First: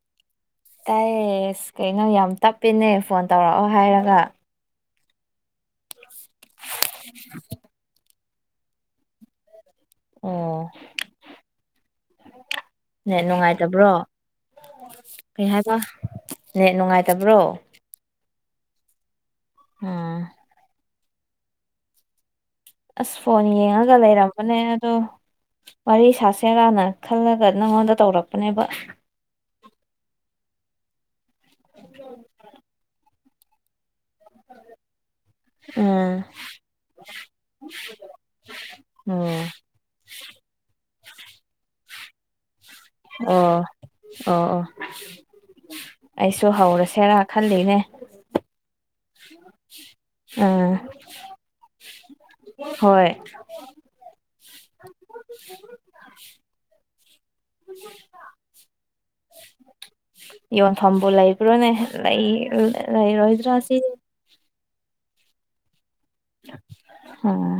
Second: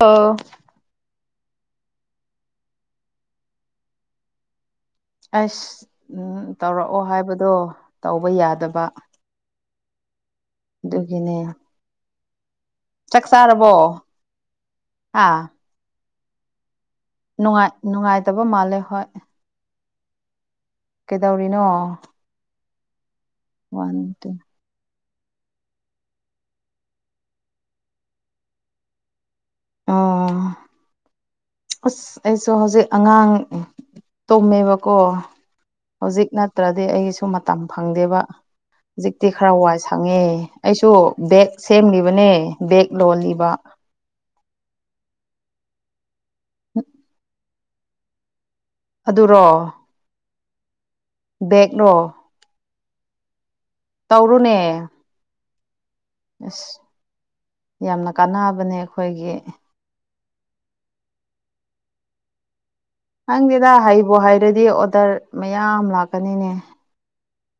ꯑꯣ ꯇꯥꯏꯌꯦ ꯁꯀꯩꯅꯣ ꯌꯥꯝ ꯇꯞꯄꯅꯦ ꯐꯣꯟ ꯇꯧꯔꯛꯑꯣ ꯍꯥꯏꯔꯒ ꯑꯁ ꯇꯧꯔꯛꯑꯣ ꯍꯥꯏꯕꯗꯣ ꯇꯧꯕ ꯌꯥꯗꯕ ꯑꯣ ꯑꯗꯨꯒꯤꯅꯦ ꯅ ꯆꯥꯛ ꯅꯨꯡꯉꯥꯏꯇꯕ꯭ꯔꯣ ꯆꯥꯔꯕꯣ ꯀꯩ ꯍꯥ ꯍꯥꯏꯕ ꯅꯦ ꯅꯨꯡꯉꯥꯏꯇꯕ꯭ꯔꯣ ꯅꯨꯡꯉꯥꯏ ꯅꯨꯡꯉꯥꯏꯇꯕ ꯃꯥꯜꯂꯦ ꯍꯣꯏ ꯑꯝ ꯀꯩꯗꯧꯔꯤꯅꯣ ꯑꯁ ꯐꯣꯟ ꯌꯦꯡꯉꯒ ꯋꯥꯟ ꯇꯨ ꯂꯩꯔꯝꯕꯅꯦ ꯑꯗꯣ ꯋꯥꯔꯤ ꯁꯥꯁꯦꯔꯥꯅ ꯈꯜꯂꯒ ꯅꯪꯉꯣꯟꯗ ꯇꯧꯔꯛꯄꯅꯦꯕ ꯑ ꯑꯁ ꯑꯩꯁꯨ ꯍꯧꯖꯤꯛ ꯑꯉꯥꯡ ꯇꯨꯝꯃꯦꯕꯀꯣ ꯎꯝ ꯍꯧꯖꯤꯛ ꯅꯠꯇ꯭ꯔꯗꯤ ꯑꯩꯁꯨ ꯃꯇꯝ ꯐꯪꯗꯦꯕ ꯍꯧꯖꯤꯛꯇꯤ ꯎꯝ ꯈꯔ ꯋꯥꯏ ꯁꯪ ꯈꯪꯉꯦ ꯑꯩꯁꯨ ꯕꯦꯛ ꯁꯦꯝꯂꯤꯕꯅꯦ ꯕꯦꯛ ꯑꯣ ꯂꯣꯜꯂꯤꯕ ꯑꯣ ꯑꯣ ꯑꯩꯁꯨ ꯍꯧꯔꯁꯦꯔꯥ ꯈꯟ ꯊꯂꯅꯦ ꯑꯗꯨꯔꯣ ꯎꯝ ꯕꯦꯡꯂꯣ ꯍꯣꯏ ꯇꯧꯔꯨꯅꯦ [unintelligible] ꯑꯁ ꯌꯥꯝꯅ ꯀꯥꯟꯅꯕꯅꯦ ꯑꯩꯈꯣꯏꯒꯤ ꯌꯣꯟꯐꯝꯕꯨ ꯂꯩꯕ꯭ꯔꯣꯅꯦ ꯂꯩ ꯂꯩꯔꯣꯏꯗ꯭ꯔꯥ ꯅꯪꯗꯦꯗ ꯁꯤ ꯍꯩꯕꯣ ꯍꯥꯏꯔꯗꯤ ꯑꯣꯗꯔ ꯃꯌꯥꯝ ꯂꯥꯛꯀꯅꯤꯅꯦ ꯑꯣꯝ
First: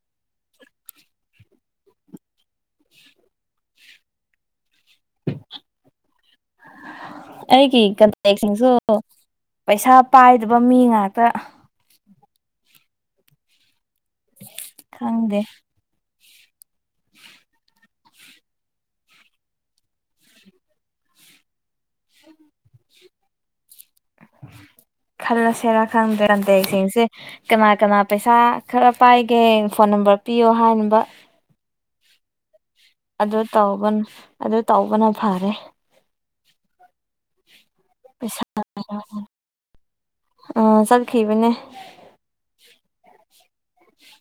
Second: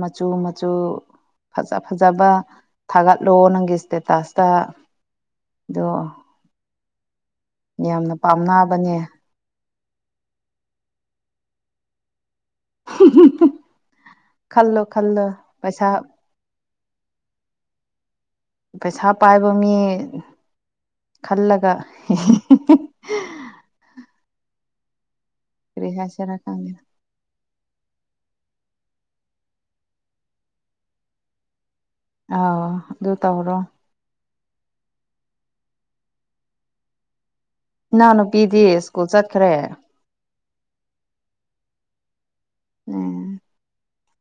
ꯃꯆꯨ ꯃꯆꯨ ꯐꯖ ꯐꯖꯕ ꯊꯥꯒꯠꯂꯣ ꯅꯪꯒꯤ ꯏꯁꯇꯦꯇꯁꯇ ꯣ ꯑꯩꯒꯤ ꯀꯟꯇꯦꯛꯁꯤꯡꯁꯨ ꯄꯥꯝꯅꯕꯅꯦ ꯄꯩꯁꯥ ꯄꯥꯏꯗꯕ ꯃꯤ ꯉꯥꯛꯇ ꯈꯜꯂꯣ ꯈꯜꯂꯨ ꯈꯪꯗꯦ ꯄꯩꯁꯥ ꯄꯩꯁꯥ ꯄꯥꯏꯕ ꯃꯤ ꯈꯜꯂꯒ ꯈꯜꯂꯁꯦꯔꯥ ꯀꯔꯤ ꯍꯥꯏꯁꯤꯔ ꯈꯪꯗꯔꯗ ꯈꯪꯗꯦꯗ ꯏꯁꯤꯡꯁꯦ ꯀꯃ ꯀꯅꯥ ꯄꯩꯁꯥ ꯈꯔ ꯄꯥꯏꯒꯦ ꯐꯣꯟ ꯅꯝꯕꯔ ꯄꯤꯌꯣ ꯍꯥꯏꯅꯕ ꯑ ꯑꯗꯨ ꯇ ꯑꯗꯨ ꯇꯧꯕꯅ ꯐꯔꯦ ꯏꯅꯥꯎ ꯄꯩꯁꯥ ꯅꯨꯄꯤꯗꯤ ꯁ꯭ꯀꯨꯜ ꯆꯠꯈ꯭ꯔꯦ ꯑ ꯆꯠꯈꯤꯕꯅꯦ ꯎꯝ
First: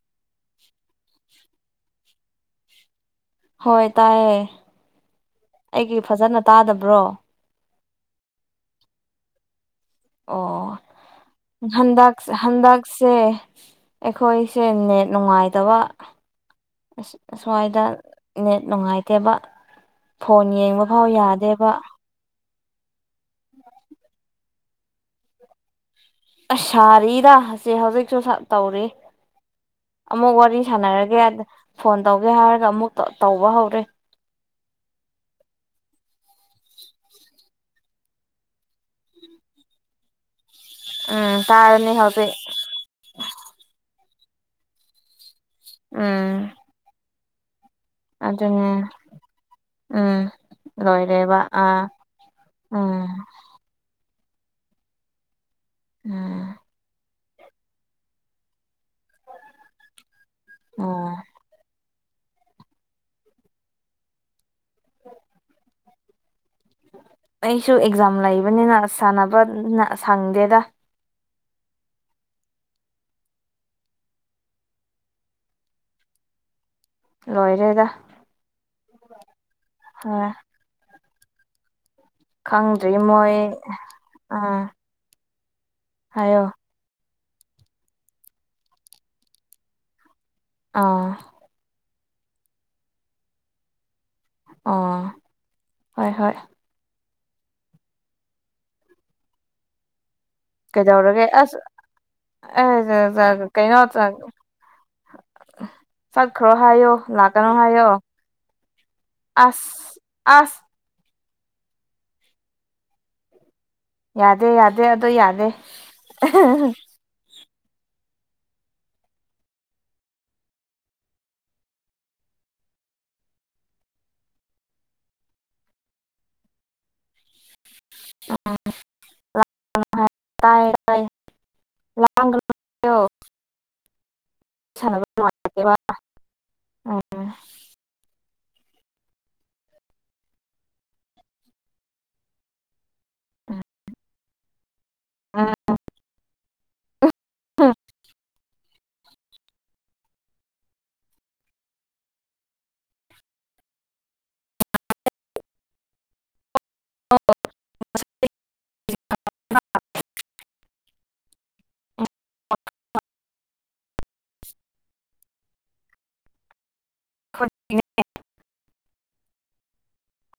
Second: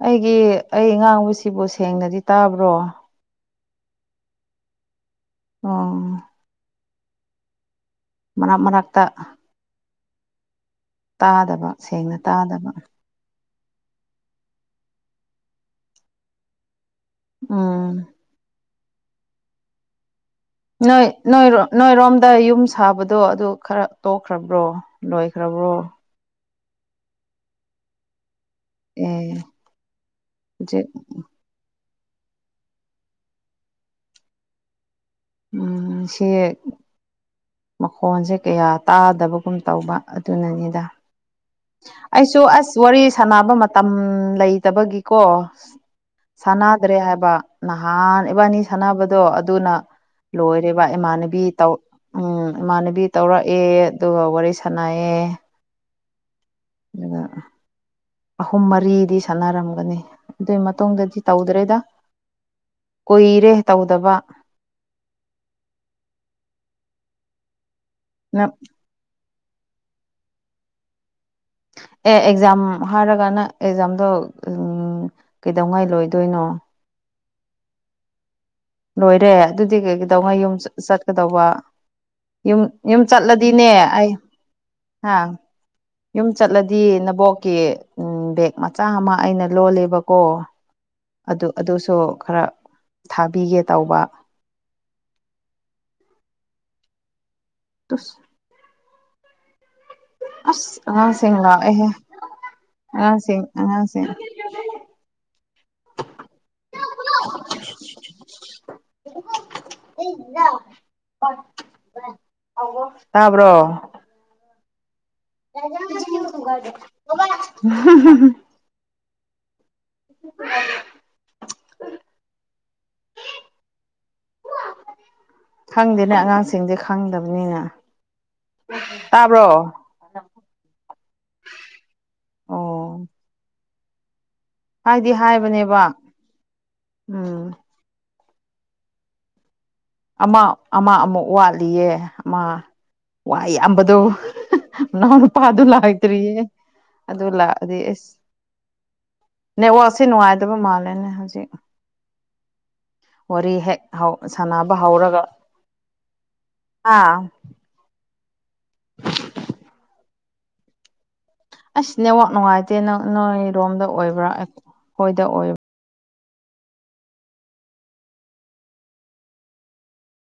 ꯑꯩꯒꯤ ꯑꯩ ꯉꯥꯡꯕꯁꯤꯕꯨ ꯁꯦꯡꯅꯗꯤ ꯇꯥꯕ꯭ꯔꯣ ꯍꯣꯏ ꯇꯥꯏꯌꯦ ꯎꯝ ꯑꯩꯒꯤ ꯐꯖꯅ ꯇꯥꯗꯕ꯭ꯔꯣ ꯃꯅꯥꯛ ꯃꯅꯥꯛꯇ ꯑꯣ ꯇꯥꯗꯕ ꯍꯟꯗꯛ ꯁꯦꯡꯅ ꯇꯥꯗꯕ ꯍꯟꯗꯛ ꯁꯦ ꯑꯩꯈꯣꯏꯁꯦ ꯅꯦꯠ ꯅꯨꯡꯉꯥꯏꯇꯕ ꯑ ꯑꯁ꯭ꯋꯥꯏꯗ ꯎꯝ ꯅꯦꯠ ꯅꯨꯡꯉꯥꯏꯇꯦꯕ ꯐꯣꯟ ꯌꯦꯡ ꯅꯣꯏ ꯅꯣꯏ ꯅꯣꯏ ꯔꯣꯝꯗꯥ ꯌꯨꯝ ꯊꯥꯕꯗꯣ ꯑꯗꯨ ꯈꯔ ꯇꯣꯛꯈ꯭ꯔꯕ꯭ꯔꯣ ꯂꯣꯏꯈ꯭ꯔꯕ꯭ꯔꯣ ꯑꯁꯥꯔꯤꯗꯁꯦ ꯍꯧꯖꯤꯛꯁꯨ ꯇꯧꯔꯤ ꯑꯦ ꯑꯃꯨꯛ ꯋꯥꯔꯤ ꯍꯧꯖꯤꯛ ꯁꯥꯟꯅꯔꯒꯦꯗ ꯐꯣꯟ ꯇꯧꯒꯦ ꯍꯥꯏꯔꯒ ꯑꯃꯨꯛ ꯇꯧꯕ ꯍꯧꯔꯦ ꯎ ꯁꯤ ꯃꯈꯣꯟꯁꯦ ꯀꯌꯥ ꯇꯥꯗꯕꯒꯨꯝ ꯇꯧꯕ ꯑꯗꯨꯅꯅꯤꯗ ꯎꯝ ꯇꯥꯔꯅꯤ ꯍ ꯑꯩꯁꯨ ꯑꯁ ꯋꯥꯔꯤ ꯁꯥꯟꯅꯕ ꯃꯇꯝ ꯂꯩꯇꯕꯒꯤꯀꯣ ꯎꯝ ꯁꯥꯟꯅꯗ꯭ꯔꯦ ꯍꯥꯏꯕ ꯅꯍꯥꯟ ꯏꯕꯥꯅꯤ ꯑꯗꯨꯅꯦ ꯁꯥꯟꯅꯕꯗꯣ ꯑꯗꯨꯅ ꯎꯝ ꯂꯣꯏꯔꯦꯔꯤꯕ ꯂꯣꯏꯔꯦꯕ ꯏꯃꯥꯟꯅꯕꯤ ꯇꯧ ꯑꯥ ꯎꯝ ꯏꯃꯥꯟꯅꯕꯤ ꯎꯝ ꯇꯧꯔꯛ ꯑꯦ ꯑꯗꯨꯒ ꯋꯥꯔꯤ ꯁꯥꯟꯅꯩꯌꯦ ꯎꯝ ꯑꯗꯨꯒ ꯑꯍꯨꯝ ꯃꯔꯤ ꯗꯤ ꯁꯥꯟꯅꯔꯝꯒꯅꯤ ꯑꯗꯨꯒꯤ ꯎꯝ ꯃꯇꯨꯡꯗꯗꯤ ꯇꯧꯗ꯭ꯔꯦꯗ ꯀꯨꯏꯔꯦ ꯇꯧꯗꯕ [unintelligible] ꯑꯩꯁꯨ ꯑꯦꯛꯖꯥꯝ ꯅꯪ ꯂꯩꯕꯅꯤꯅ ꯁꯥꯟꯅꯕꯅ ꯁꯪꯗꯦꯗ ꯑꯦ ꯑꯦꯛꯖꯥꯝ ꯍꯥꯏꯔꯒꯅ ꯑꯦꯛꯖꯥꯝꯗꯣ ꯎ ꯀꯩꯗꯧꯉꯥꯏ ꯂꯣꯏꯗꯣꯏꯅꯣ ꯂꯣꯏꯔꯦꯗ ꯂꯣꯏꯔꯦ ꯑꯗꯨꯗꯤ ꯀꯩ ꯍꯣꯏ ꯀꯩꯗꯧꯉ ꯌꯨꯝ ꯆꯠꯀꯗꯧꯕ ꯌꯨꯝ ꯈꯪꯗ꯭ꯔꯤ ꯌꯨꯝ ꯃꯣꯏ ꯆꯠꯂꯗꯤꯅꯦ ꯑꯩ ꯑꯥ ꯑꯪ ꯌꯨꯝ ꯍꯥꯏꯌꯣ ꯆꯠꯂꯗꯤ ꯅꯕꯣꯛꯀꯤ ꯎ ꯕꯦꯛ ꯃꯆꯥ ꯑꯃ ꯑꯩꯅ ꯂꯣꯜꯂꯦꯕꯀꯣ ꯑꯥ ꯑꯗꯨ ꯑꯗꯨꯁꯨ ꯈꯔ ꯊꯥꯕꯤꯒꯦ ꯇꯧꯕ ꯑꯣ ꯍꯣꯏ ꯍꯣꯏ ꯇꯨꯁ ꯑꯁ ꯀꯩꯗꯧꯔꯒꯦ ꯑꯉꯥꯡꯁꯤꯡ ꯂꯥꯛꯑꯦꯍꯦ ꯑꯉꯥꯡꯁꯤꯡ ꯑꯁ [unintelligible] ꯀꯩꯅꯣ ꯑꯉꯥꯡꯁꯤꯡ ꯆꯠꯈ꯭ꯔꯣ ꯍꯥꯏꯌꯣ ꯂꯥꯛꯀꯅꯣ ꯍꯥꯏꯌꯣ ꯑꯁ ꯑꯁ ꯇꯥꯕ꯭ꯔꯣ ꯌꯥꯗꯦ ꯌꯥꯗꯦ ꯑꯗꯣ ꯌꯥꯗꯦ [unintelligible] [unintelligible] ꯈꯪꯗꯦꯅꯦ ꯑꯉꯥꯡꯁꯤꯡꯗꯤ ꯈꯪꯗꯕꯅꯤꯅ ꯇꯥꯕ꯭ꯔꯣ ꯀꯥꯏ ꯇꯥꯏ ꯇꯥꯢꯌꯦ ꯂꯥꯡ ꯑꯣ ꯁꯥꯟꯅꯕ ꯍꯥꯏꯗꯤ ꯅꯨꯡꯉꯥꯏꯇꯦꯕ ꯍꯥꯏꯕꯅꯦꯕ ꯎꯝ ꯑꯃ ꯑꯃ ꯑꯃꯨꯛ ꯋꯥꯠꯂꯤꯌꯦ ꯑꯃ ꯋꯥꯏ ꯑꯌꯥꯝꯕꯗꯣ ꯅꯥꯎꯅꯨꯄꯥꯗꯨ ꯂꯥꯛꯇ꯭ꯔꯤꯌꯦ ꯑꯗꯨ ꯂꯥꯛꯑꯗꯤ ꯑꯁ ꯅꯦꯠꯋꯥꯛꯁꯦ ꯅꯨꯡꯉꯥꯏꯗꯕ ꯃꯥꯜꯂꯦꯅꯦ ꯍꯧꯖꯤꯛ ꯋꯥꯔꯤ ꯍꯦꯛ ꯍꯧ ꯁꯥꯟꯅꯕ ꯍꯧꯔꯒ ꯑꯥ [unintelligible] ꯑꯁ ꯅꯦꯋꯥꯛ ꯅꯨꯡꯉꯥꯏꯇꯦ ꯅꯪ ꯅꯣꯏꯔꯣꯝꯗ ꯑꯣꯏꯕ꯭ꯔꯥ ꯑꯩꯈꯣꯏꯗ ꯑꯣꯏꯕ [unintelligible]